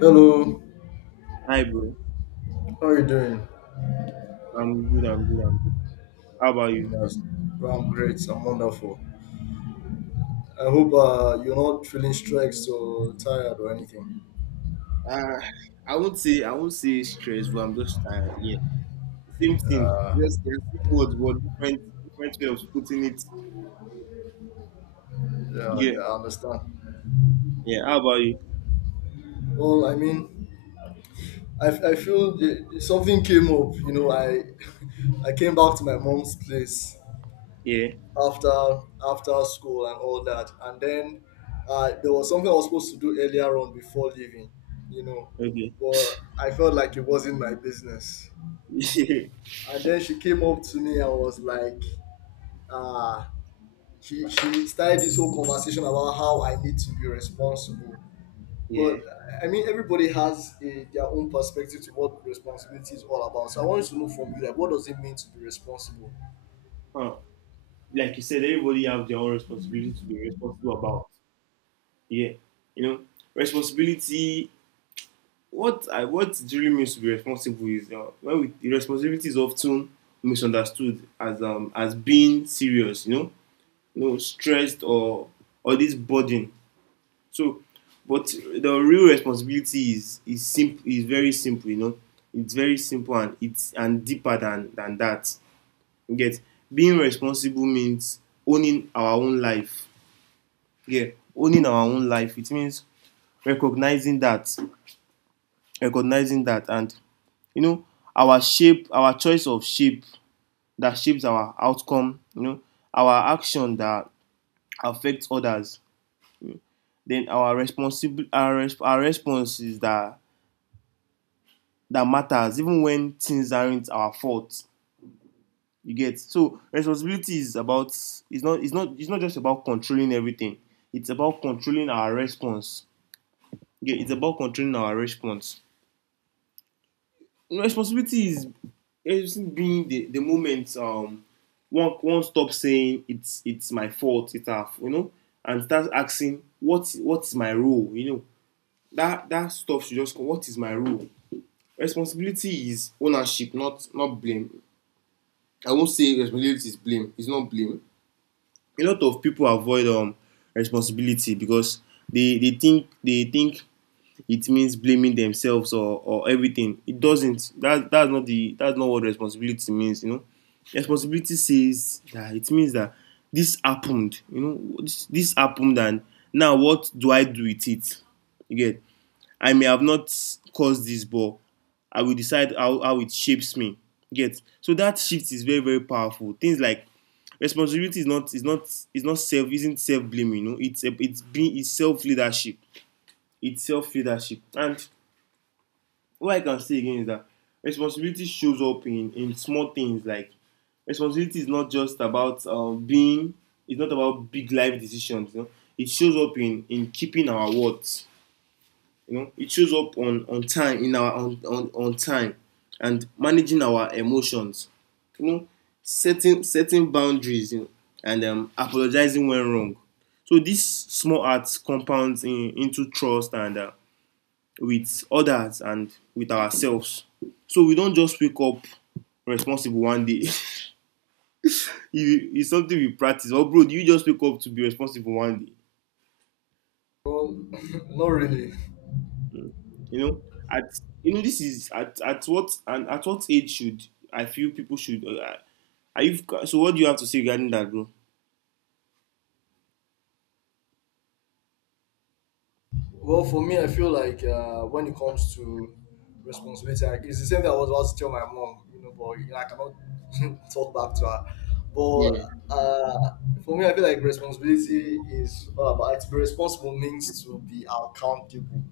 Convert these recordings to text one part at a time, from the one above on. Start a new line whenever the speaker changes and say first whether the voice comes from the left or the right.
left: Hello,
right: Hi, bro.
left: how are you doing?
right: I'm good. How about you?
left: Yes, well, I'm great. I'm wonderful. I hope you're not feeling stressed or tired or anything.
right: Uh, I won't say stress, but I'm just tired. Yeah, same thing.
left: Uh,
right: Just the same words, but different way of putting it.
left: yeah,
right: Yeah.
left: yeah, I understand.
right: Yeah. How about you?
left: Well, I mean, I feel something came up. I I came back to my mom's place
right: Yeah.
left: after after school and all that, and then there was something I was supposed to do earlier on before leaving. You know,
right: Okay.
left: but I felt like it wasn't my business. And then she came up to me and was like, uh, she started this whole conversation about how I need to be responsible.
right: yeah.
left: But I mean, everybody has their own perspective to what responsibility is all about. So I wanted to know from you, like, what does it mean to be responsible?
right: Huh. Like you said, everybody have their own responsibility to be responsible about. Yeah. You know, responsibility. What it really means to be responsible is when we, the responsibility is often misunderstood as being serious. Stressed or this burden. So, but the real responsibility is simple is very simple. It's very simple and it's and deeper than that. You get, being responsible means owning our own life. Yeah, owning our own life. It means recognizing that, recognizing that, and you know, our choice of shape that shapes our outcome. You know, our action that affects others, then our response is that matters even when things aren't our fault. You get, so responsibility is about, it's not just about controlling everything, it's about controlling our response. You get, it's about controlling our response. Responsibility is being the moment, one stop saying it's my fault, it's our you know and start asking what's my role, you know. That stuff should just come. What is my role? Responsibility is ownership, not blame. I won't say responsibility is blame. It's not blame. A lot of people avoid responsibility because they think it means blaming themselves or everything. It doesn't. That's not what responsibility means. You know, responsibility says that, it means that this happened, you know, this happened and now what do I do with it? You get, I may have not caused this, but I will decide how it shapes me. Get, so that shift is very, very powerful. Things like responsibility is not self, isn't self blame. You know, it's self leadership. It's self leadership. And what I can say again is that responsibility shows up in small things, like responsibility is not just about being. It's not about big life decisions. You know, it shows up in keeping our words, you know, it shows up on time and managing our emotions. You know, setting boundaries, you know, and apologizing when wrong. So these small acts compounds into trust and with others and with ourselves. So we don't just wake up responsible one day. It's something we practice. Oh, bro, do you just wake up to be responsible one day?
left: Well, not really.
right: You know, at you know this is at what, and at what age should I feel people should, are you so what do you have to say regarding that, bro?
left: Well, for me, I feel like when it comes to responsibility, like, it's the same thing I was about to tell my mom, you know, but you know, I cannot talk back to her. But uh, for me, I feel like responsibility is all about like, to be responsible means to be accountable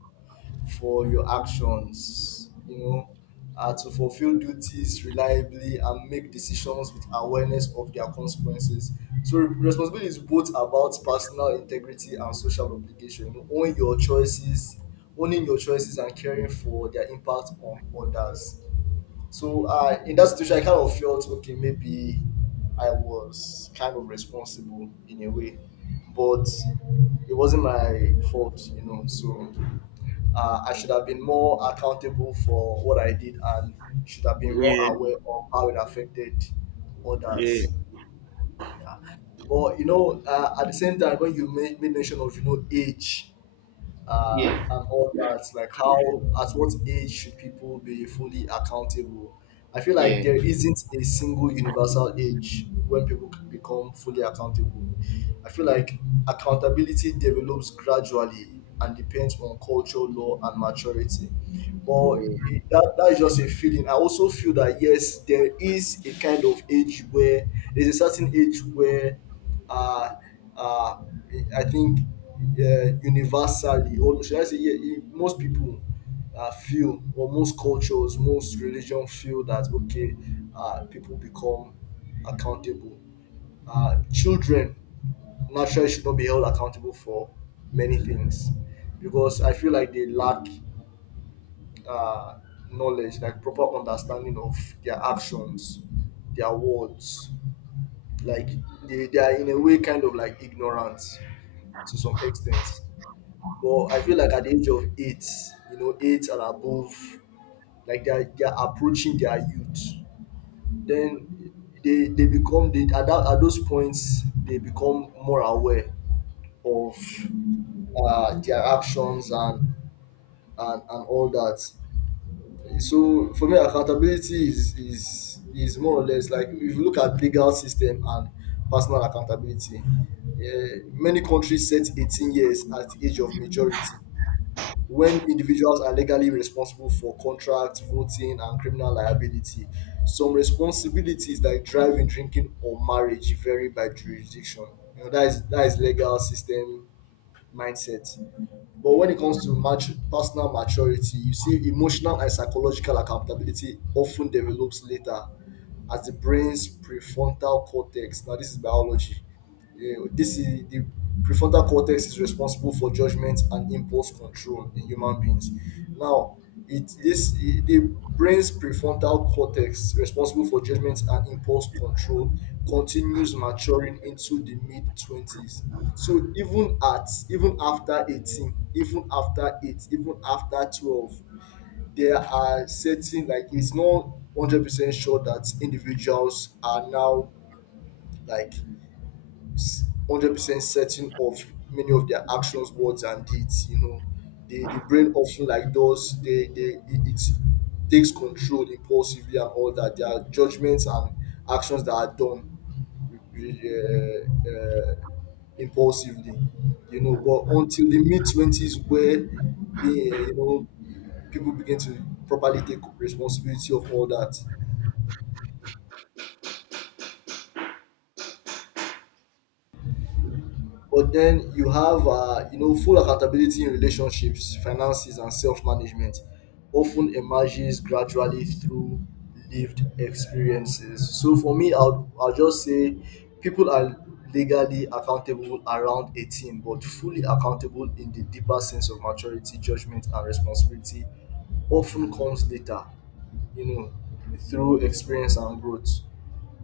left: for your actions, you know, to fulfill duties reliably and make decisions with awareness of their consequences. So responsibility is both about personal integrity and social obligation. You know, own your choices, owning your choices and caring for their impact on others. So in that situation, I kind of felt okay, maybe I was kind of responsible in a way, but it wasn't my fault, you know. So I should have been more accountable for what I did and should have been more
right: Yeah,
left: aware of how it affected
right: yeah,
left: others. Yeah. But you know, at the same time, when you made mention of you know age,
right: Yeah,
left: and all that. Like how, at what age should people be fully accountable? I feel like
right: yeah.
left: there isn't a single universal age when people can become fully accountable. I feel like accountability develops gradually and depends on culture, law, and maturity. But that is just a feeling. I also feel that yes, there is a kind of age where there's a certain age where uh, uh, I think universally, or should I say, yeah, yeah, most people feel, or most cultures, most religion feel that okay, people become accountable. Children naturally should not be held accountable for many things because I feel like they lack uh, knowledge, like proper understanding of their actions, their words, like they are in a way kind of like ignorant to some extent. But I feel like at the age of eight, you know, eight and above, like they are approaching their youth. Then they become they, at, that, at those points they become more aware of their actions, and all that. So for me, accountability is is more or less like if you look at legal system and personal accountability. Many countries set 18 years as the age of majority when individuals are legally responsible for contract, voting, and criminal liability. Some responsibilities like driving, drinking, or marriage vary by jurisdiction. You know, that is legal system mindset. But when it comes to personal maturity, you see emotional and psychological accountability often develops later as the brain's prefrontal cortex. Now, this is biology. Yeah, this is the prefrontal cortex is responsible for judgment and impulse control in human beings. Now, the brain's prefrontal cortex responsible for judgment and impulse control continues maturing into the mid twenties. So even after 18, even after eight, even after 12, there are certain like it's not 100% sure that individuals are now like 100% certain of many of their actions, words, and deeds. You know, the brain often like does they it, it takes control impulsively and all that. Their judgments and actions that are done really, impulsively. You know, but until the mid twenties, where being you know people begin to properly take responsibility of all that. But then you have you know full accountability in relationships, finances, and self-management often emerges gradually through lived experiences. So for me I'll just say people are legally accountable around 18, but fully accountable in the deeper sense of maturity, judgment, and responsibility often comes later, you know, through experience and growth.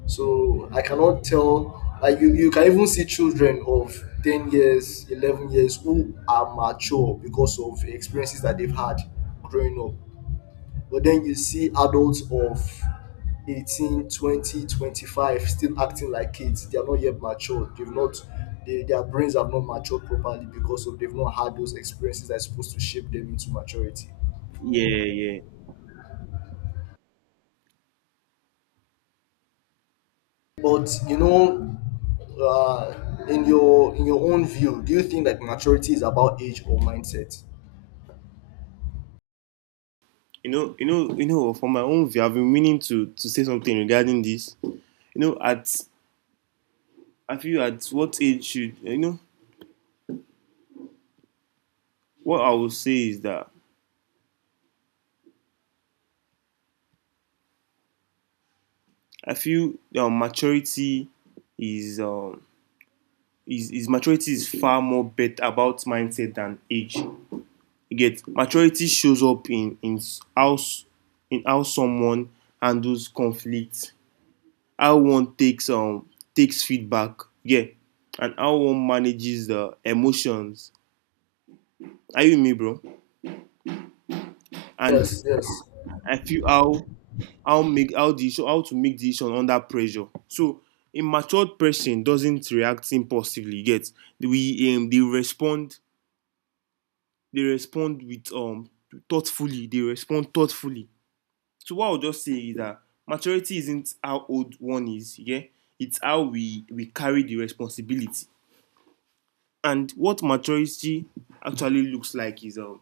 left: So I cannot tell. Like you can even see children of 10 years, 11 years who are mature because of experiences that they've had growing up. But then you see adults of 18, 20, 25 still acting like kids. They are not yet matured. They've not they, their brains have not matured properly because of they've not had those experiences that's supposed to shape them into maturity.
right: Yeah.
left: But you know, in your own view, do you think that maturity is about age or mindset?
right: You know. From my own view, I've been meaning to say something regarding this. You know, at I feel, at what age should, you know, what I will say is that I feel maturity is um is maturity is far more bet about mindset than age. You get, maturity shows up in how, in how someone handles conflict, how one takes takes feedback, yeah, and how one manages the emotions. Are you with me, bro? And
left: Yes, yes,
right: I feel, how make how the issue how to make decision under pressure. So a matured person doesn't react impulsively, yet we they respond with thoughtfully, they respond thoughtfully. So what I'll just say is that maturity isn't how old one is, yeah. It's how we carry the responsibility. And what maturity actually looks like is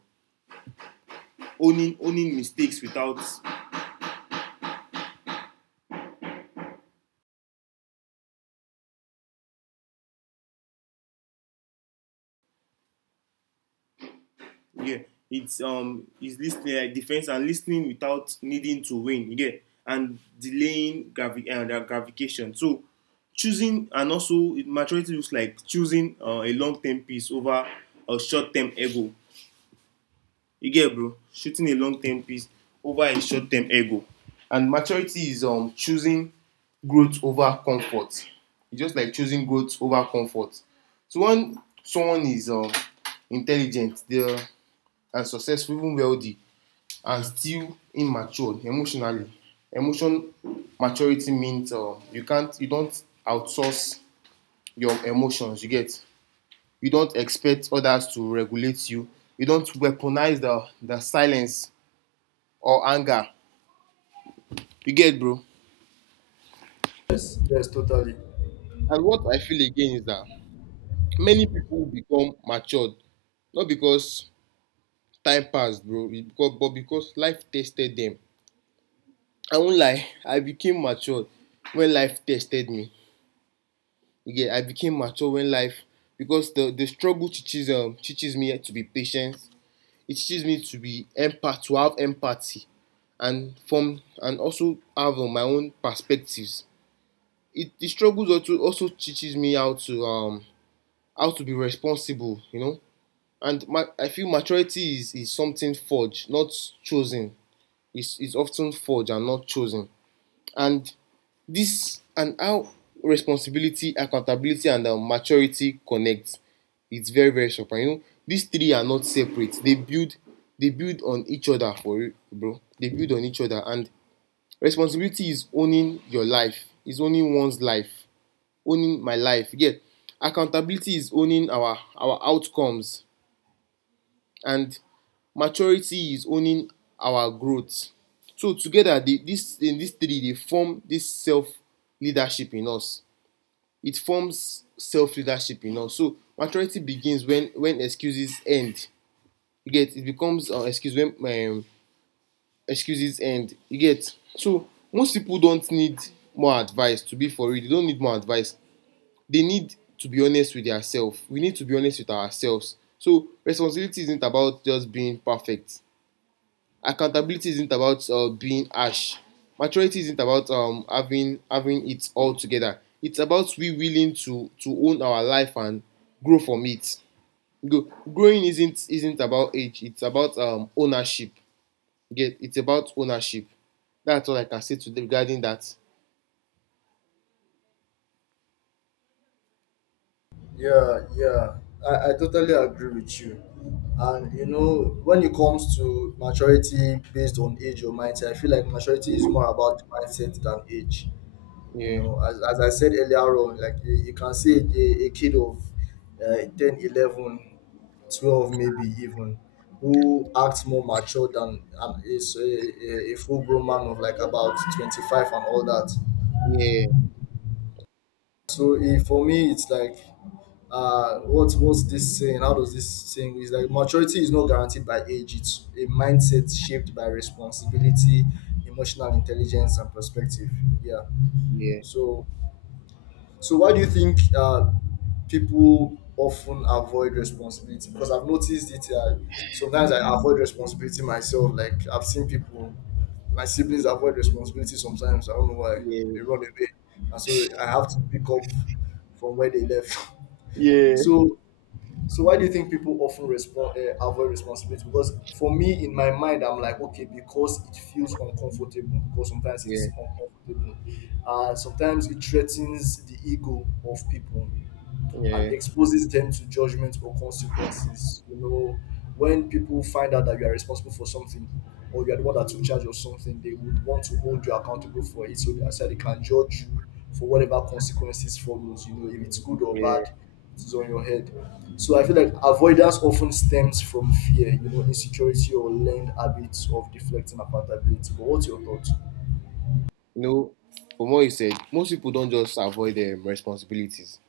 right: owning mistakes without, yeah. It's is listening like defense and listening without needing to win, yeah. And delaying the gratification. So choosing, and also maturity looks like choosing a long-term peace over a short-term ego. You get it, bro, shooting a long term piece over a short term ego. And maturity is choosing growth over comfort. It's just like choosing growth over comfort. So when someone is intelligent, they're and successful, even wealthy, and still immature emotionally. Emotion maturity means, you can't, you don't outsource your emotions, you get. You don't expect others to regulate you. You don't weaponize the silence or anger. You get, bro?
left: yes, yes, totally.
right: And what I feel again is that many people become matured not because time passed, bro, but because life tested them. I won't lie, I became matured when life tested me. Yeah, I became mature when life, because the struggle teaches teaches me to be patient. It teaches me to be empath to have empathy, and from and also have my own perspectives. It the struggles also also teaches me how to be responsible, you know. And I feel maturity is something forged, not chosen. It's often forged and not chosen. And this and how responsibility, accountability, and maturity connect. It's very, very surprising. You know, these three are not separate. They build on each other for real, bro. They build on each other. And responsibility is owning your life, is owning one's life, owning my life, you get. Accountability is owning our outcomes, and maturity is owning our growth. So together they, this in these three they form this self leadership in us. It forms self leadership in us. So maturity begins when excuses end. You get, it becomes, excuses end, you get. So most people don't need more advice, to be for real, they don't need more advice. They need to be honest with themselves. We need to be honest with ourselves. So responsibility isn't about just being perfect. Accountability isn't about, being harsh. Maturity isn't about, having it all together. It's about we willing to own our life and grow from it. Go, growing isn't about age. It's about, ownership. Get, it's about ownership. That's all I can say today regarding that.
left: Yeah, yeah. I totally agree with you. And you know, when it comes to maturity based on age or mindset, I feel like maturity is more about mindset than age. You
right: Yeah,
left: know, as I said earlier on, like you can see a kid of 10, 11, 12, maybe even, who acts more mature than is a full grown man of like about 25 and all that.
right: yeah,
left: So for me, it's like, what's this saying? How does this saying is like maturity is not guaranteed by age. It's a mindset shaped by responsibility, emotional intelligence, and perspective. Yeah.
right: yeah,
left: So So why do you think people often avoid responsibility? Because I've noticed it. Sometimes I avoid responsibility myself. Like I've seen people, my siblings avoid responsibility sometimes. I don't know why
right: yeah,
left: they run away, and so I have to pick up from where they left.
right: yeah,
left: So so why do you think people often respond avoid responsibility? Because for me, in my mind, I'm like, okay, because it feels uncomfortable. Because sometimes it's
right: yeah,
left: uncomfortable. Sometimes it threatens the ego of people and
right: yeah.
left: exposes them to judgment or consequences. You know, when people find out that you are responsible for something or you are the one that took charge of something, they would want to hold you accountable for it so that so they can judge you for whatever consequences follows. You know, if it's good or bad, it's on your head. So I feel like avoidance often stems from fear, you know, insecurity or learned habits of deflecting accountability. But what's your thoughts?
right: No, from what you said, most people don't just avoid responsibilities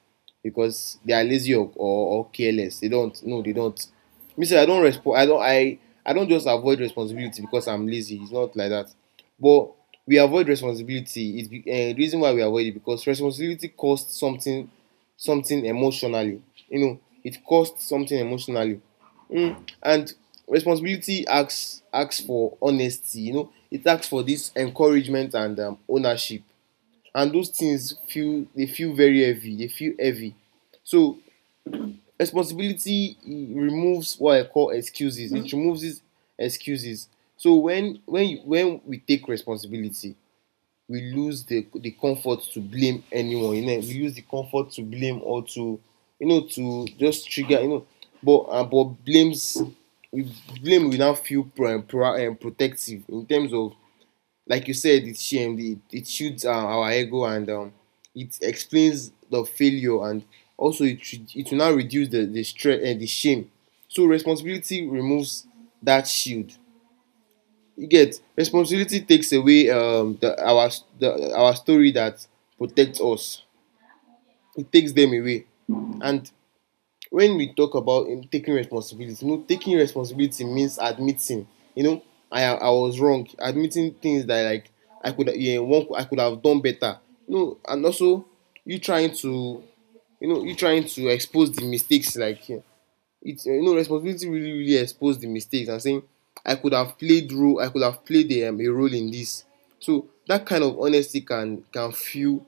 right: because they are lazy, or, or careless. They don't. No, they don't. Me say I don't respond. I don't. I don't just avoid responsibility because I'm lazy. It's not like that. But we avoid responsibility. The reason why we avoid it, because responsibility costs something, something emotionally. You know, it costs something emotionally. Mm. And responsibility asks for honesty. You know, it asks for this encouragement and, ownership. And those things feel, they feel very heavy. They feel heavy. So responsibility removes what I call excuses. Mm. It removes these excuses. So when we take responsibility, we lose the comfort to blame anyone, you know, we use the comfort to blame or to, you know, to just trigger, you know. But blames, we we now feel protective in terms of, like you said, it's shame, it shoots, our ego, and it explains the failure, and also it will now reduce the stress and the shame. So responsibility removes that shield. You get, responsibility takes away, our story that protects us, it takes them away. And when we talk about, taking responsibility, you know, taking responsibility means admitting, you know, I was wrong, admitting things that, like, I could, yeah, one, I could have done better, you know. And also you trying to, you know, you trying to expose the mistakes, like, yeah, it's, you know, responsibility really exposed the mistakes and saying I could have played role, I could have played a role in this. So that kind of honesty can feel,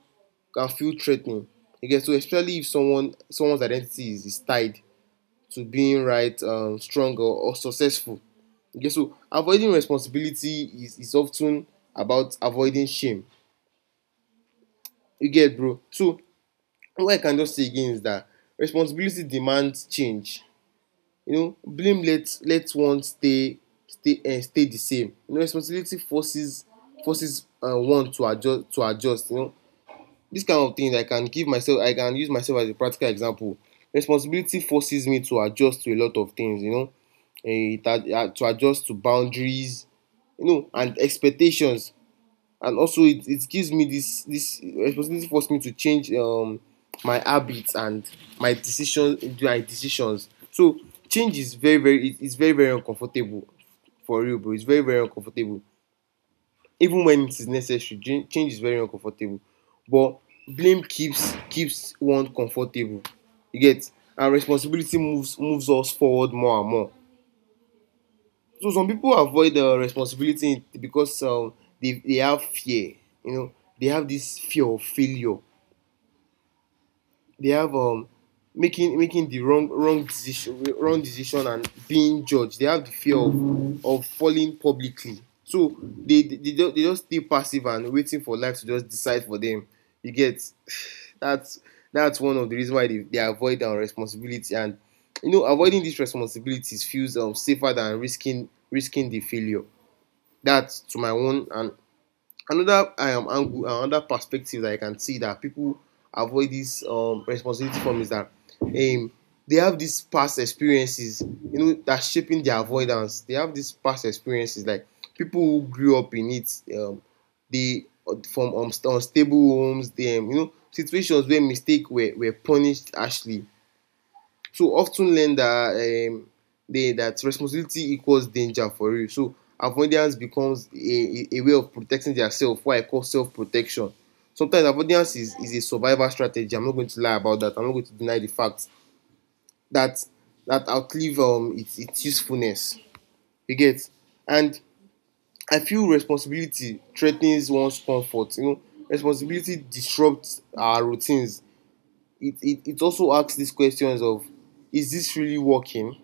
right: can feel threatening. You get, so especially if someone's identity is tied to being right, strong or successful. You get, so avoiding responsibility is often about avoiding shame. You get, bro. So what I can just say again is that responsibility demands change. Blame let let one stay stay di same. Responsibility forces one to adjust, to adjust. Dis kind of thing, I can give myself, I can use myself as a practical example. Responsibility forces me to adjust to a lot of things, you know, to adjust to boundaries, you know, and expectations. And also it gives me this. Responsibility forced me to change my habits and my decisions. So change is very very, it's very very uncomfortable for real, bro. It's very very uncomfortable even when it is necessary. Change is very uncomfortable, but blame keeps one comfortable. You get? And responsibility moves us forward more and more. So some people avoid responsibility because they have fear. You know, they have this fear of failure. They have making the wrong decision and being judged. They have the fear of falling publicly. So they just stay passive and waiting for life to just decide for them. You get? that's that's one of the reasons why they avoid responsibility. And you know, avoiding these responsibilities feels safer than risking the failure that to my own. And another angle, another perspective that I can see that people avoid this responsibility from is that um, they have these past experiences, you know, that shaping their avoidance. They have these past experiences, like people who grew up in it, they from unstable homes, them, you know, situations where mistakes were punished harshly, so of ten learn that um they that responsibility equals danger for real. So avoidance becomes a way of protecting themselves, what I call self-protection. Sometimes avoidance is a survival strategy. I'm not going to lie about that. I'm not going to deny the fact that that outlive its usefulness. You get? And I feel responsibility threatens one's comfort. You know, responsibility disrupts our routines. It also asks these questions of, is this really working?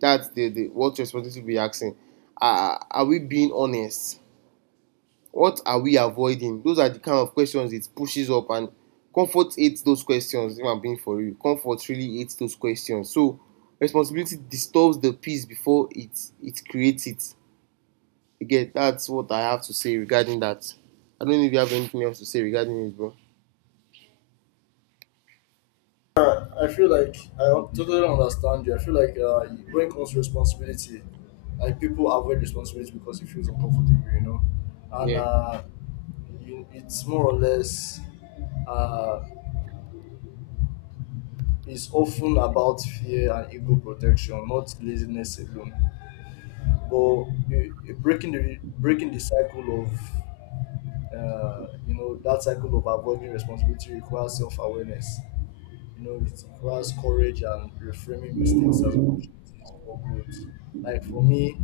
right: That's the what responsibility will be asking. Are we being honest? What are we avoiding? Those are the kind of questions it pushes up. And comfort hates those questions. If I'm being for you, comfort really hates those questions. So responsibility disturbs the peace before it, it creates it. Again, that's what I have to say regarding that. I don't know if you have anything else to say regarding it, bro.
left: I feel like I totally understand you. I feel like when it comes to responsibility, like people avoid responsibility because it feels uncomfortable, you know, and
right: Yeah.
left: it's more or less uh, it's often about fear and ego protection, not laziness alone. But you breaking the cycle of you know that cycle of avoiding responsibility requires self awareness. You know, it requires courage and reframing mistakes as opportunities for growth. Like for me,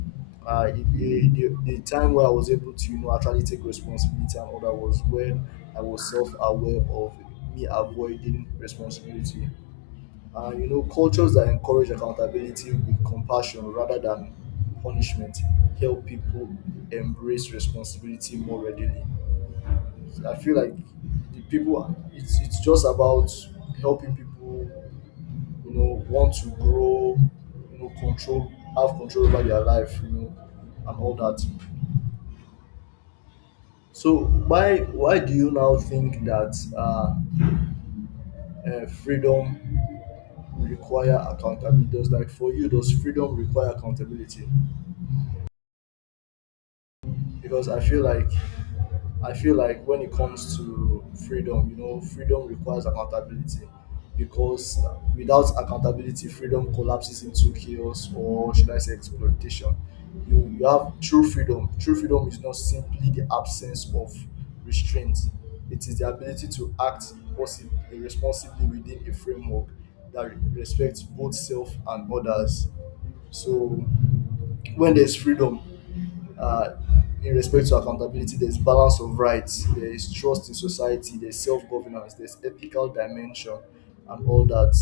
left: the time where I was able to, you know, actually take responsibility and all that was when I was self-aware of me avoiding responsibility. You know, cultures that encourage accountability with compassion rather than punishment help people embrace responsibility more readily. I feel like the people, it's just about helping people, you know, want to grow, you know, control, have control over their life, you know, and all that. So why do you now think that freedom require accountability? Does like for you, does freedom require accountability? Because I feel like when it comes to freedom, you know, freedom requires accountability because without accountability, freedom collapses into chaos, or should I say exploitation. You have true freedom. True freedom is not simply the absence of restraint, it is the ability to act possibly, responsibly within a framework that respects both self and others. So when there's freedom uh, in respect to accountability, there's balance of rights, there is trust in society, there's self governance, there's ethical dimension, and all that.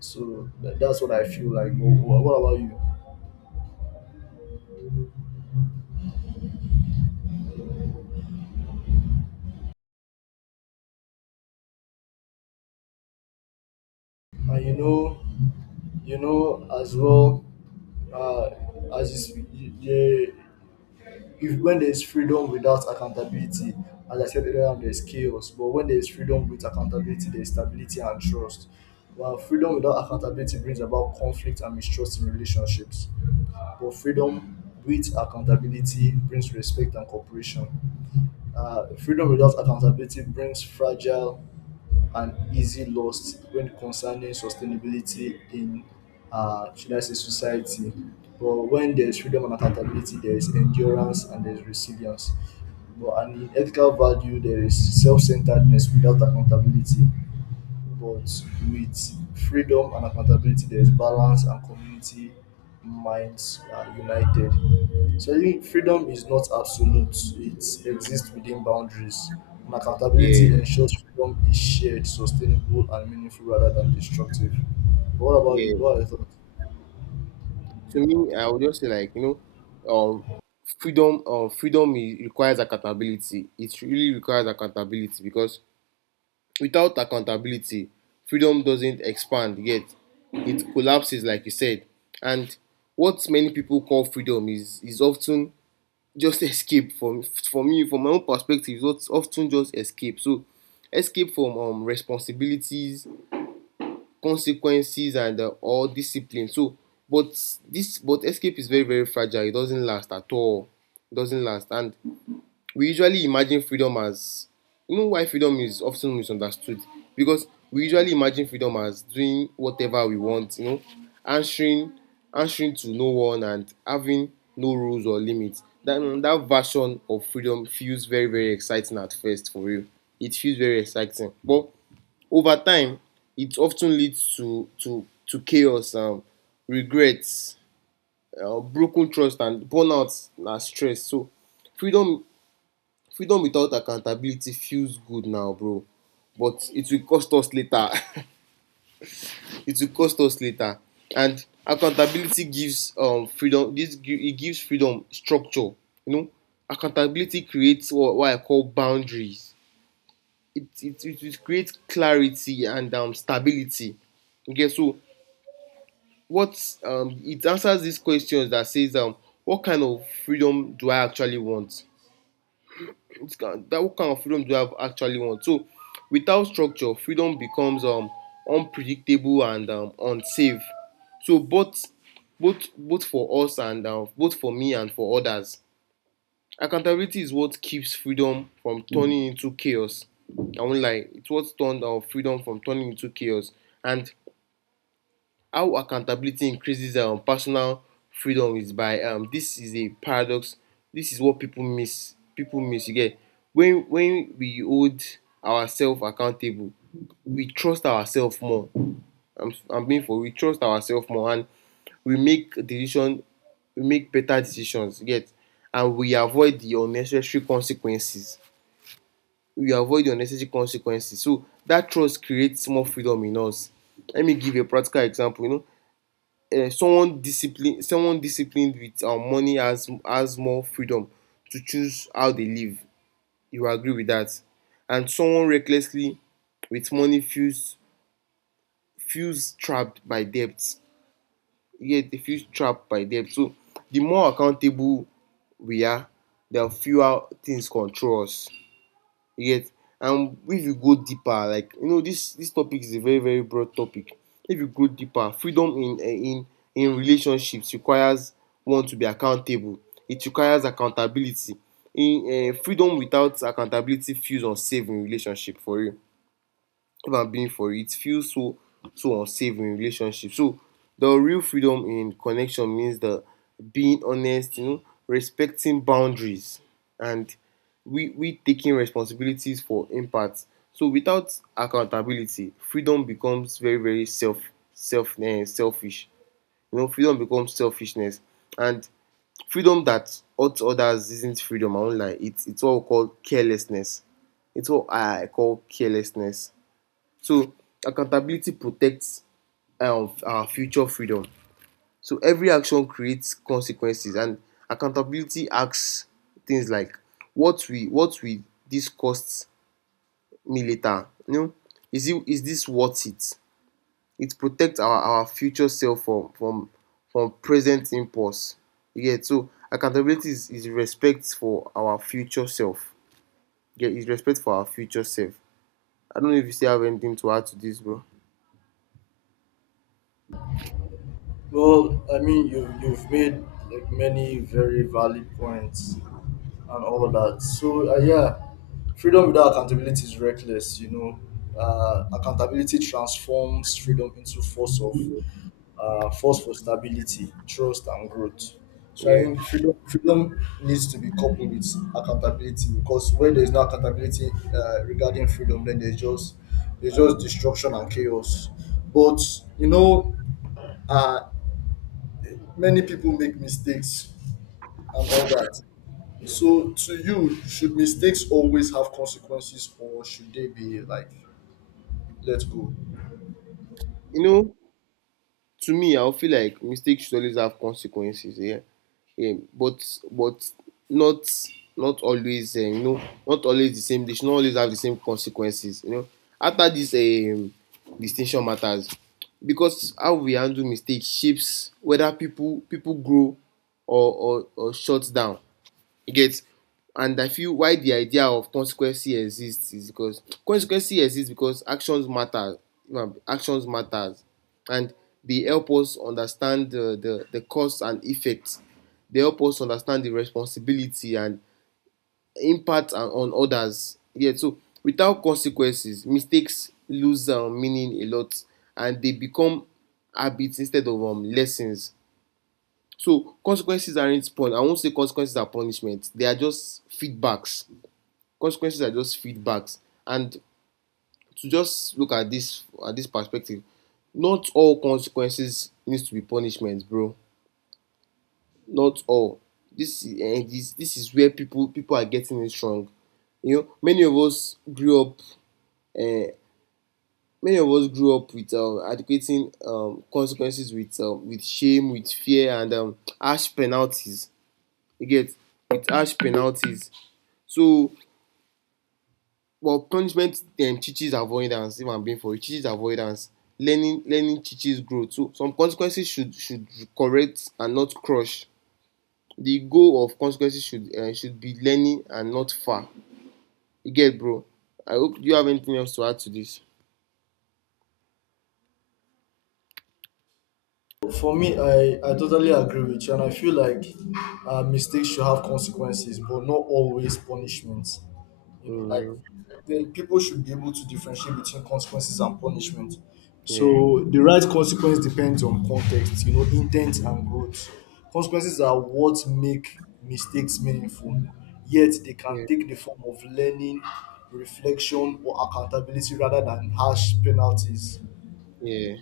left: So tha- that's what I feel like. Wh- wh- What about you? And you know as well uh, as you, s- you, if when there is freedom without accountability, as I said earlier on, there is chaos, but when there is freedom with accountability there is stability and trust, while freedom without accountability brings about conflict and mistrust in relationships, but freedom with accountability brings respect and cooperation. Freedom without accountability brings fragile and easy lost when concerning sustainability in, should I say, society. But when there's freedom and accountability, there is endurance and there's resilience. But and in ethical value, there is self-centeredness without accountability but with freedom and accountability, there is balance and community minds are united. So I think freedom is not absolute; it exists within boundaries. And
right: Yeah.
left: accountability ensures freedom is shared, sustainable, and meaningful rather than destructive. What about you?
right: Yeah.
left: What are your thoughts?
right: To me, I would just say, like, you know, freedom. Freedom requires accountability. It really requires accountability because without accountability, freedom doesn't expand yet. It collapses, like you said. And what many people call freedom is often just escape from, for me, from my own perspective. It's often just escape. So escape from responsibilities, consequences, and or discipline. So but this but escape is very very fragile. It doesn't last at all. It doesn't last. And we usually imagine freedom as, you know, why freedom is often misunderstood, because we usually imagine freedom as doing whatever we want, you know, answering answering to no one and having no rules or limits. That version of freedom feels very very exciting at first, for real. It feels very exciting. But over time, it often leads to chaos, regrets, broken trust, and burnout, na stress. So freedom, freedom without accountability feels good now, bro, but it will cost us later. It will cost us later. And accountability gives freedom. This, it gives freedom structure. You know, accountability creates what I call boundaries. It creates clarity and stability. Okay, so what it answers these questions that says, what kind of freedom do I actually want? That What kind of freedom do I actually want? So without structure, freedom becomes unpredictable and unsafe. So both, both for us and both for me and for others. Accountability is what keeps freedom from turning into chaos. I won't lie, it's what turned our freedom from turning into chaos. And how accountability increases personal freedom is by, this is a paradox. This is what people miss. People miss. You get? When we hold ourselves accountable, we trust ourselves more. I'm being for we trust ourselves more. And we make decision we make better decisions. You get? And we avoid the unnecessary consequences. We avoid the unnecessary consequences. So that trust creates more freedom in us. Let me give a practical example. You know, someone disciplined with money has more freedom to choose how they live. You agree with that? And someone recklessly with money feels trapped by debt. Yeah, they feel trapped by debt. So the more accountable we are, the fewer things control us. You get? And if you go deeper, like, you know, this topic is a very very broad topic. If you go deeper, freedom in in relationships requires one to be accountable. It requires accountability in freedom. Without accountability feels unsafe in relationship, for real. If I'm being for it, feels so so unsafe in relationship. So the real freedom in connection means the being honest, you know, respecting boundaries, and we taking responsibilities for impacts. So without accountability, freedom becomes very, very selfish. You know, freedom becomes selfishness. And freedom that hurts others isn't freedom, I won't lie. It's what we call carelessness. It's what I call carelessness. So accountability protects our future freedom. So every action creates consequences, and accountability asks things like, what will this cost me later? You know, is this worth it? It protects our future self from from present impulse. Yeah. So accountability is respect for our future self. Yeah, is respect for our future self. I don't know if you still have anything to add to this, bro.
left: Well, I mean, you've made many very valid points and all of that. So yeah, freedom without accountability is reckless. You know, accountability transforms freedom into force of force for stability, trust, and growth. So I
right: Yeah.
left: think freedom needs to be coupled with accountability because where there is no accountability regarding freedom, then there's just destruction and chaos. But you know, uh, many people make mistakes and all that. So, to you, should mistakes always have consequences or should they be, like, let go?
right: You know, to me, I would feel like mistakes should always have consequences. Yeah, yeah. But not, not always. You know, not always the same. They should not always have the same consequences. You know, after this distinction matters because how we handle mistakes shapes whether people grow or shut down. You get? And I feel why the idea of consequences exists is because consequences exist because actions matter. Actions matters, and they help us understand the cause and effect. They help us understand the responsibility and impact on others. Yeah. So without consequences, mistakes lose meaning a lot, and they become habits instead of lessons. So consequences aren't pun. I won't say consequences are punishment. They are just feedbacks. Consequences are just feedbacks. And to just look at this perspective, not all consequences needs to be punishment, bro. Not all. This and this is where people are getting it wrong. You know, many of us grew up. Many of us grew up with adequating consequences with shame, with fear, and harsh penalties. You get? With harsh penalties. So, well, punishment teaches avoidance. If I'm being for it, teaches avoidance. Learning, learning teaches growth. So some consequences should correct and not crush. The goal of consequences should be learning and not far. You get, bro? I hope. Do you have anything else to add to this?
left: For me, I totally agree with you, and I feel like mistakes should have consequences, but not always punishments. You know, like
right: Mm,
left: the people should be able to differentiate between consequences and punishment.
right: yeah,
left: So the right consequence depends on context, you know, intent and growth. Consequences are what make mistakes meaningful, yet they can
right: yeah,
left: take the form of learning, reflection, or accountability rather than harsh penalties.
right: yeah.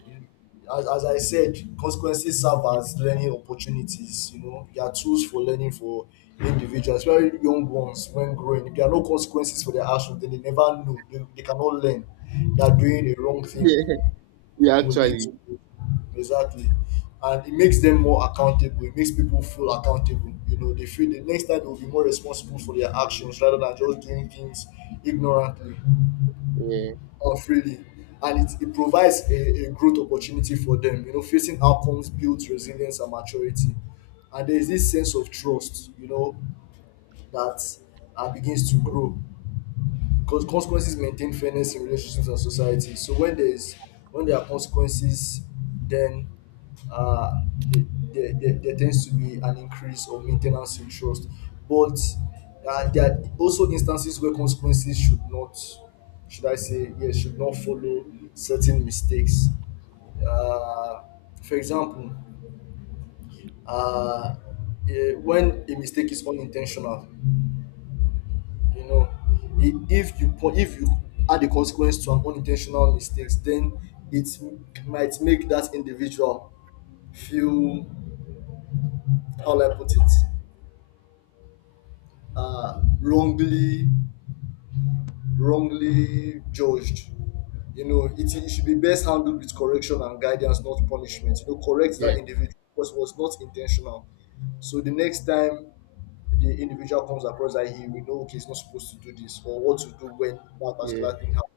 left: As I said, consequences serve as learning opportunities. You know, they are tools for learning for individuals, especially young ones when growing. If there are no consequences for their actions, then they never know. They cannot learn that doing a wrong thing
right: Yeah, yeah.
left: will lead
right: Actually,
left: to exactly. And it makes them more accountable. It makes people feel accountable. You know, they feel the next time they will be more responsible for their actions rather than just doing things ignorantly.
right: yeah,
left: Freely and it provides a growth opportunity for them, you know, facing outcomes builds resilience and maturity, and there is this sense of trust, you know, that begins to grow. Cause consequences maintain fairness in relationships and society. So when there are consequences, then uh, there, there tends to be an increase of maintenance in trust. But there are also instances where consequences should not, should I say, yes, should not follow certain mistakes. Uh, for example, uh, when a mistake is unintentional, you know, if you add a consequence to an unintentional mistakes, then might make that individual feel, how will I put it, uh wrongly wrongly judged, you know. It should be best handled with correction and guidance, not punishment. You know, correct
right: yeah,
left: that individual because it was not intentional, so the next time the individual comes across that, he will know, okay, he's not supposed to do this or what to do when that
right: yeah,
left: particular thing happens.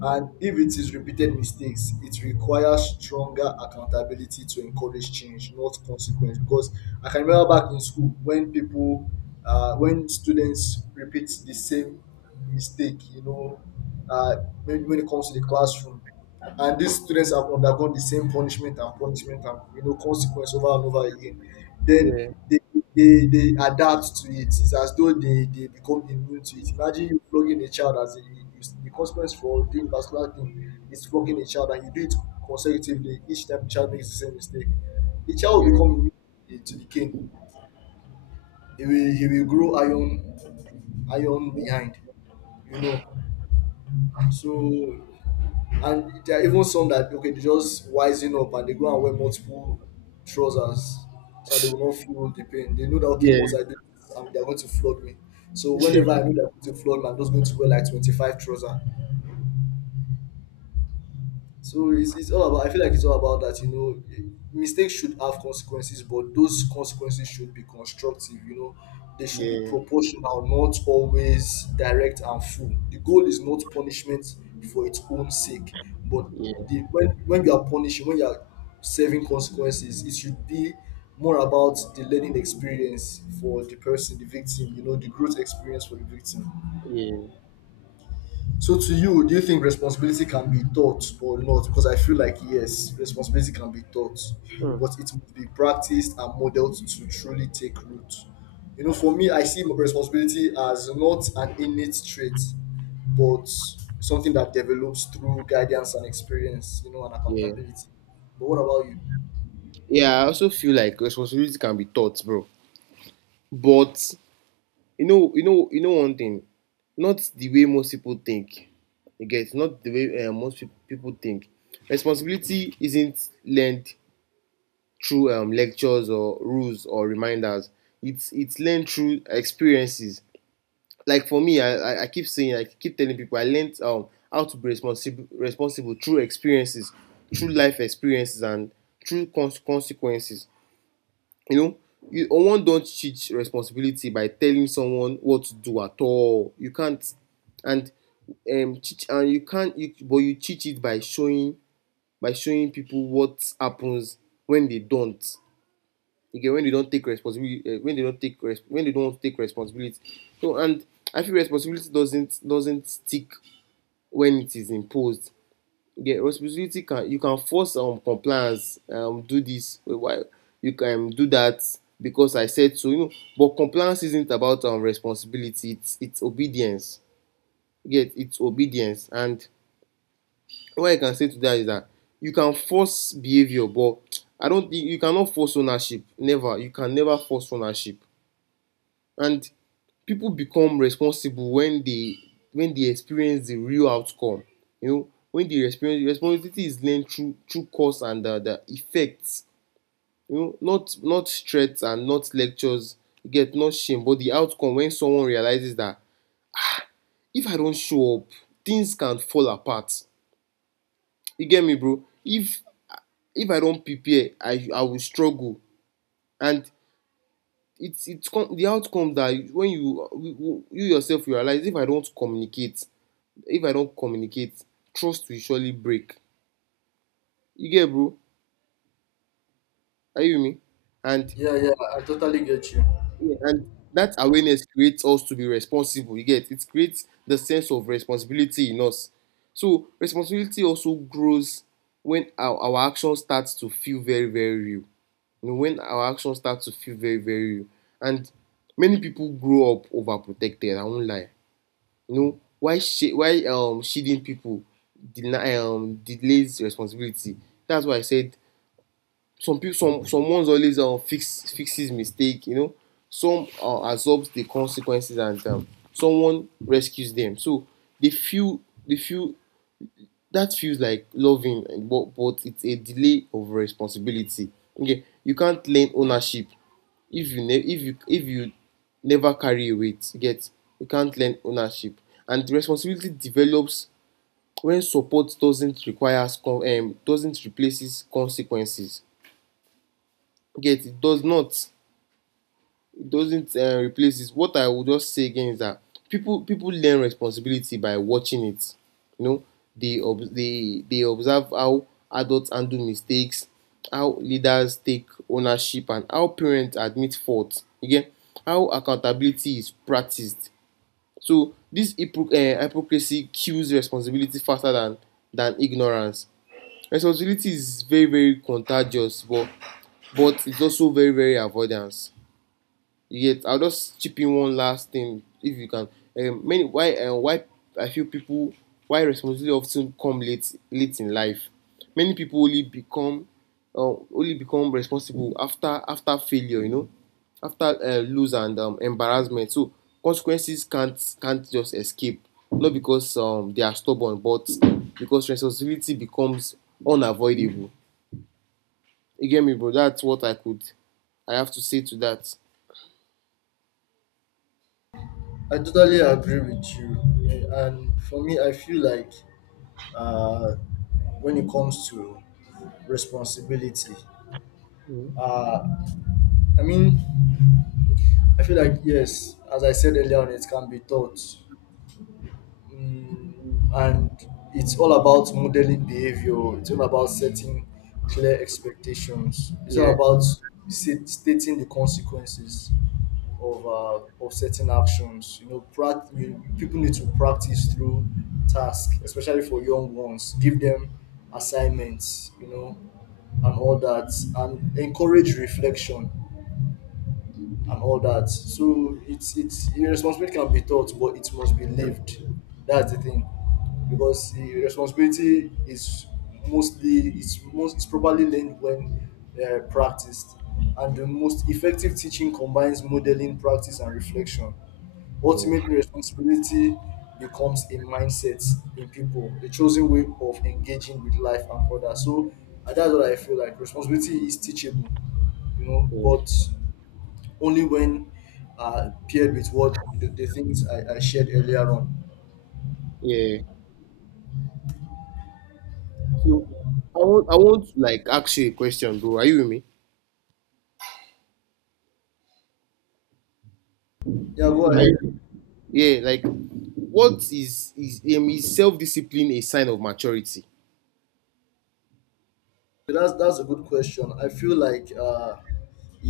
left: And if it is repeated mistakes, it requires stronger accountability to encourage change, not consequence. Because I can remember back in school when people, when students repeat the same mistake, you know, uh, when it comes to the classroom, and these students have undergone the same punishment and punishment and, you know, consequence over and over again, then
right: yeah,
left: they adapt to it. It's as though they become immune to it. Imagine you flogging a child as a, you, the consequence for doing vascular thing is flogging a child, and you do it consecutively each time the child makes the same mistake. The child will
right: yeah,
left: become immune to to the cane. He will grow iron behind, you know. So and there are even some that, okay, they just wising up and they go and wear multiple trousers so that they will not feel the pain. They know that, okay,
right: yeah.
left: once I do this, they are going to flood me. So whenever I know they are going to flood me, I'm just going to wear like 25 trousers. So it's all about, I feel like it's all about that, you know, mistakes should have consequences, but those consequences should be constructive, you know, they should be
right: Yeah,
left: proportional, not always direct and full. The goal is not punishment for its own sake, but
right: yeah,
left: the, when you are punishing, when you are serving consequences, it should be more about the learning experience for the person, the victim, you know, the growth experience for the victim.
right: yeah.
left: So to you, do you think responsibility can be taught or not? Because I feel like, yes, responsibility can be taught,
right: Mm,
left: but it must be practiced and modeled to truly take root. You know, for me, I see responsibility as not an innate trait, but something that develops through guidance and experience, you know, and
right: yeah,
left: accountability. But what about you?
right: yeah. I also feel like responsibility can be taught, bro. But you know, you know, you know one thing, not the way most people think. You get? Not the way most people think. Responsibility isn't learned through lectures or rules or reminders. It's learned through experiences. Like for me, I keep saying, I keep telling people, I learned how to be responsible through experiences, through life experiences, and through consequences. you know you one don't teach responsibility by telling someone what to do at all. You can't. And teach and you can't you, but you teach it by showing, by showing people what happens when they don't. Again, when they don't take responsibility, when they don't take res- when they don't take responsibility. So and I feel responsibility doesn't stick when it is imposed. Yeah, responsibility can, you can force compliance. Do this, why, you can do that because I said so, you know. But compliance isn't about responsibility, it's obedience. Yet it's obedience. And what I can say to that is that you can force behavior, but I don't think you cannot force ownership. Never, you can never force ownership. And people become responsible when they, when they experience the real outcome, you know, when they experience. Responsibility is learned through, through cause and the effects. You know, not, not threats and not lectures. You get, not shame but the outcome. When someone realizes that if I don show up, things can fall apart. You get me, bro? If I don prepare, I will struggle. And it's come the outcome that when you yourself realize, if I don't communicate, if I don communicate, trust will surely break. You get, bro? Are you with me? And
left: Yeah, yeah, I totally get you.
right: yeah, and that awareness creates us to be responsible. You get? It creates the sense of responsibility in us. So responsibility also grows when our action starts to feel very, very real. You know, when our action starts to feel very, very real. And many people grow up overprotected, I won't lie. You know, why sh- why shielding people deny delays responsibility. That's why I said some people, someone's always fixes mistake, you know. Some absorbs the consequences, and someone rescues them. So they feel, they feel that feels like loving, but it's a delay of responsibility. Okay, you can't learn ownership if you ne- if you never carry a weight. You get, you can't learn ownership. And responsibility develops when support doesn't replaces consequences. Get, it does not, it doesn't replace it. What I would just say again is that people learn responsibility by watching it. You know, they ob- they observe how adults handle mistakes, how leaders take ownership, and how parents admit fault. Again, how accountability is practiced. So hypocrisy kills responsibility faster than ignorance. Responsibility is very, very contagious, but it's also very, very avoidance. Yet I'll just chip in one last thing, if you can. Many why and why I feel people, why responsibility often come late, late in life. Many people only become, only become responsible after, after failure, you know, after lose and embarrassment. So consequences can't just escape, not because they are stubborn, but because responsibility becomes unavoidable. You get me, bro? That's what I could, I have to say to that.
left: I totally agree with you. Yeah, and for me, I feel like uh, when it comes to responsibility. Uh, I mean, I feel like, yes, as I said earlier on, it can be taught. Mm, and it's all about modeling behavior. It's all about setting clear expectations. It's
right: Yeah,
left: all about stating the consequences of uh, of certain actions. You know, people need to practice through tasks, especially for young ones. Give them assignments, you know, and all that, and encourage reflection and all that. So it's responsibility can be taught, but it must be lived. That's the thing, because the responsibility is mostly it's most it's probably learned when practiced, and the most effective teaching combines modeling, practice, and reflection.
right: yeah,
left: Ultimately, responsibility becomes a mindset in people, a chosen way of engaging with life and others. So and that's what I feel like. Responsibility is teachable, you know,
right: yeah.
left: but only when paired with what the things I shared earlier on.
right: Yeah. So I want, I want to like ask you a question, bro. Are you with me?
left: Yeah, go
right: Are
left: ahead.
right: you? Yeah, like what is, is self-discipline a sign of maturity?
left: So that's a good question. I feel like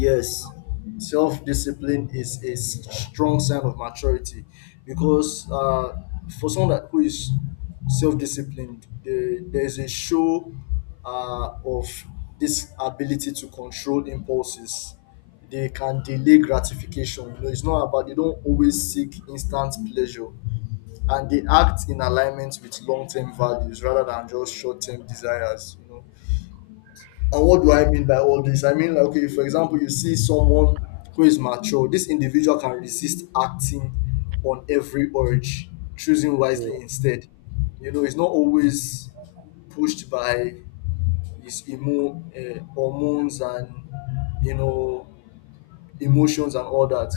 left: yes, self discipline is a strong sign of maturity, because for someone that, who is self disciplined, there's a show of this ability to control impulses. They can delay gratification. You know, it's not about they don't always seek instant pleasure, and they act in alignment with long term values rather than just short term desires. You know, and what do I mean by all this? I mean, like, okay, for example, you see someone who is mature, this individual can resist acting on every urge, choosing
right: Yeah.
left: wisely instead. You know, it's not always pushed by his hormones and, you know, emotions and all that.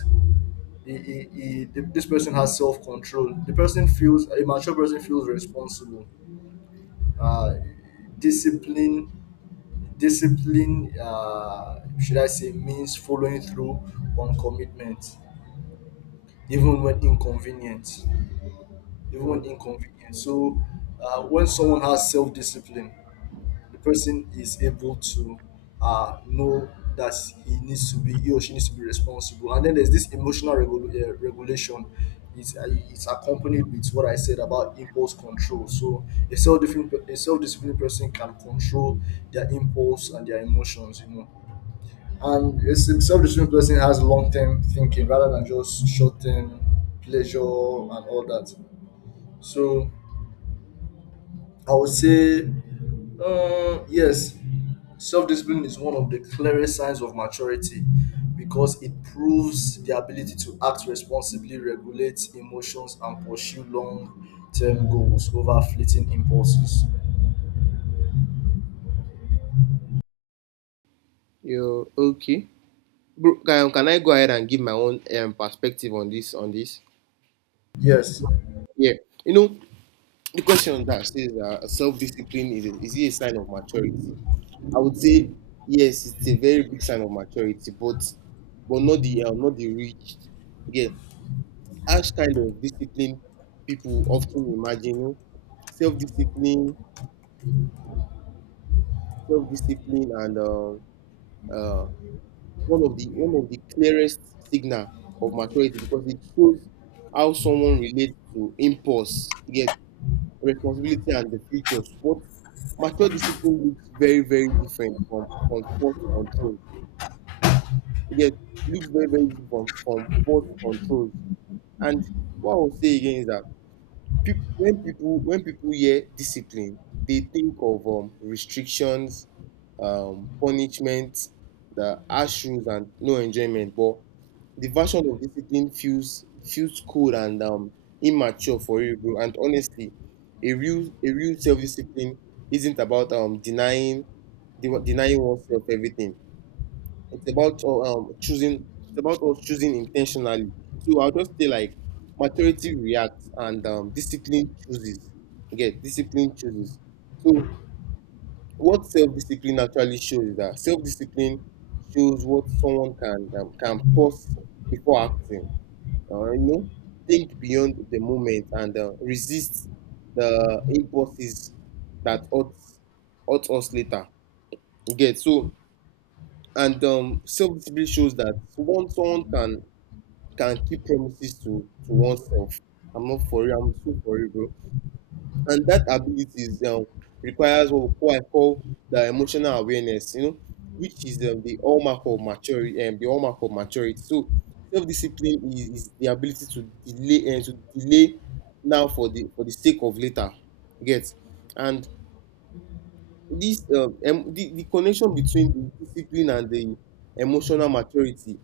left: This person has self control. The person feels, a mature person feels responsible. Uh, discipline Discipline, should I say, means following through on commitment, even when inconvenient. Even when inconvenient. So, when someone has self discipline, the person is able to know that he needs to be, he or she needs to be responsible. And then there's this regulation. It's accompanied with what I said about impulse control. So, a self disciplined person can control their impulse and their emotions, you know, and it's self discipline person has long-term thinking rather than just short-term pleasure and all that. So I would say, yes, self-discipline is one of the clearest signs of maturity because it proves the ability to act responsibly, regulate emotions, and pursue long-term goals over fleeting impulses.
right: You okay. Bro, can I go ahead and give my own perspective on this, on this?
left: Yes.
right: Yeah. You know, the question that says self-discipline is a, is it a sign of maturity? I would say yes, it's a very big sign of maturity, but not the not the rich. Yeah, harsh kind of discipline people often imagine. You know? Self-discipline, self-discipline, and uh, one of the clearest signal of maturity, because it shows how someone relates to impulse, yet responsibility and the future. But mature discipline looks very, very different from forced control. Yet looks very, very different from forced control. And what I will say again is that when people, when people hear discipline, they think of restrictions, punishment, the harsh rules, and no enjoyment. But the version of discipline feels cold and immature for you, bro. And honestly, a real self discipline isn't about denying, denying oneself everything. It's about choosing. It's about us choosing intentionally. So I'll just say like maturity reacts and discipline chooses. Get, discipline chooses. So what self discipline actually shows is that self discipline shows what someone can pause before acting. You know, think beyond the moment and resist the impulses that ought, ought us later. You get, so. And self discipline shows that one someone can keep promises to oneself. I'm not for you. I'm so for you, bro. And that ability is requires what, what I call the emotional awareness. You know, which is the hallmark of maturity. The hallmark of maturity. So self discipline is the ability to delay and to delay now for the, for the sake of later. You get. And the connection between the discipline and the emotional maturity,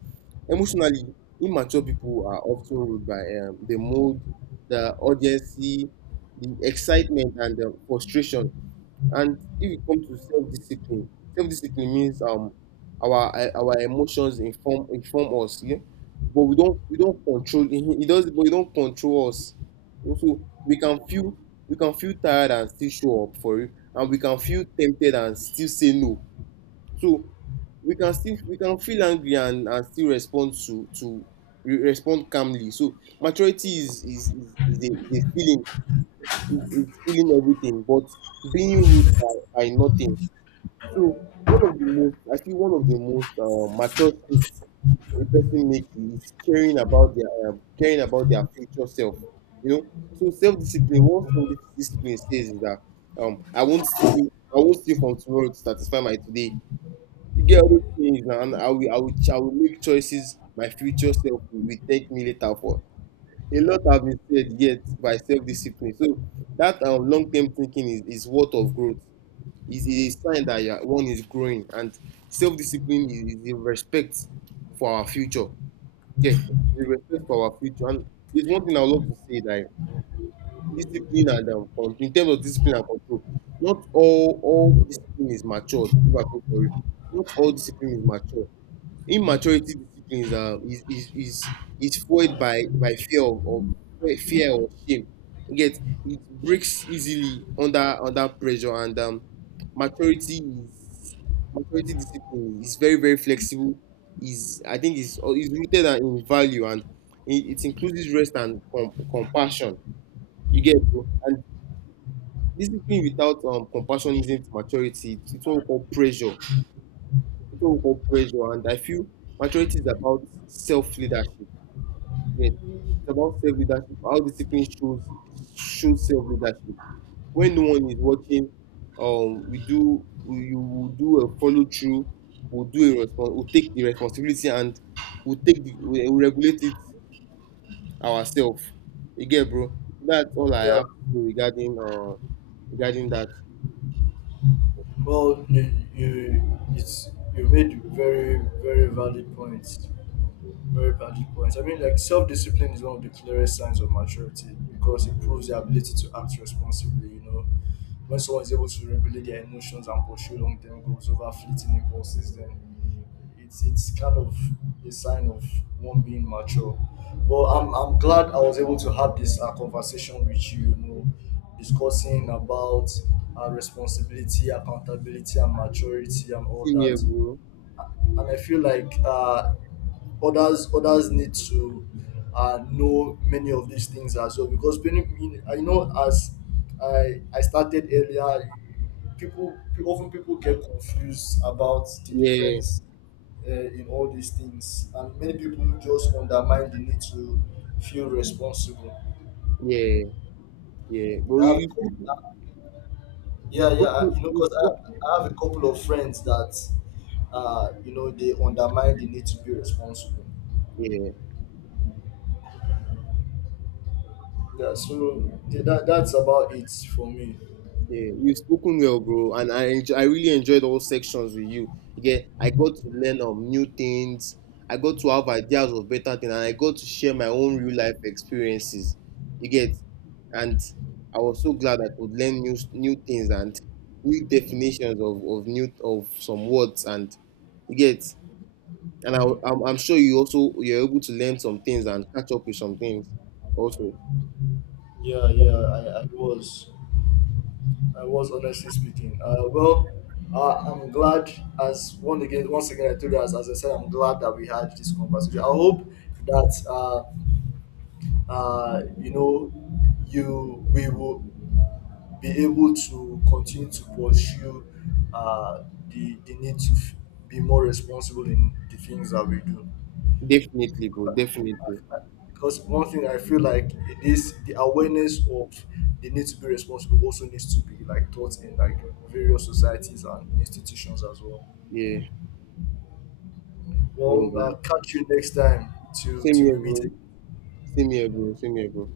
right: emotionally immature people are often ruled by the mood, the urgency, the excitement, and the frustration. And if you come to self-discipline, self-discipline means our our emotions inform, inform us, yeah. But we don't, we don't control it does, but we don't control us. Also, we can feel, we can feel tired and still show up for it, and we can feel tempted and still say no. So we can still, we can feel angry and still respond to respond calmly. So maturity is, is a feeling, is feeling everything but being ruled by nothing. So one of the most, I feel one of the most mature shifts a person make is caring about their future self. You know, so self discipline. What self discipline says is that I won't steal, I won't steal from tomorrow to satisfy my today. You get all those things now, and I will, I will, I will make choices my future self will thank me later for. A lot have been said yet by self-discipline. So that long-term thinking is worth of growth. Is a sign that you are, one is growing, and self-discipline is the respect for our future. Yeah, the respect for our future. And there's one thing I would love to say, that discipline and in terms of discipline and control, not all discipline is matured. If I put for you, not all discipline is matured. Immaturity disciplines are is fueled by fear of fear or shame. You get, it breaks easily under, under pressure. And maturity is, maturity discipline is very, very flexible. Is, I think is rooted in value, and it includes rest and compassion. You get, bro? And discipline without compassion isn't maturity. It's what we call pressure. People will put pressure, and I feel maturity is about self leadership. Yes, it's about self leadership. How discipline shows, shows self leadership. When no one is watching, we do, we you will do a follow through. We'll do a response. We'll take the responsibility and we'll take the, we'll regulate it ourselves. You get, bro. That's all I
left: Yeah.
right: have to say regarding regarding that.
left: Well, you made very very valid points. Very valid point. I mean, like self discipline is one of the clearest signs of maturity because it proves the ability to act responsibly. You know, when someone is able to regulate their emotions and pursue long term goals over fleeting impulses, then it's kind of a sign of one being mature. Well, I'm glad I was able to have this conversation with you. You know, discussing about responsibility, accountability, and maturity, and all
right: See you,
left: that,
right: bro.
left: and I feel like others need to know many of these things as well, because I know as I started earlier, often people get confused about the
right: Yeah,
left: difference in all these things, and many people just undermine the need to feel responsible.
right: yeah, yeah. But
left: I have a
right: you,
left: couple, yeah, yeah, you know,
right: you
left: because
right: spoke.
left: I have a couple of friends that, you know, they undermine the need to be responsible.
right: Yeah,
left: Yeah, so that that's about it for me.
right: yeah, you've spoken well, bro, and I enjoy, I really enjoyed all sections with you. Yeah, I got to learn new things. I got to have ideas of better things, and I got to share my own real life experiences. You get, and I was so glad I could learn new things and new definitions of new of some words, and you get, and I,
left: Mm.
right: I'm sure you also, you're able to learn some things and catch up with some things, also.
left: Yeah, yeah, I was honestly speaking. Well, I'm glad as one again, once again, I told you as I said, I'm glad that we had this conversation. I hope that you know, you we will be able to continue to pursue the need to be more responsible in the things that we do.
right: Definitely, bro. Definitely.
left: Because one thing I feel like it is the awareness of the need to be responsible also needs to be like taught in like various societies and institutions as well.
right: Yeah.
left: Well,
right: Yeah.
left: catch you next time
right: Same
left: to
right: here,
left: we
right: bro.
left: meet again.
right: Same here, bro. Same here, bro.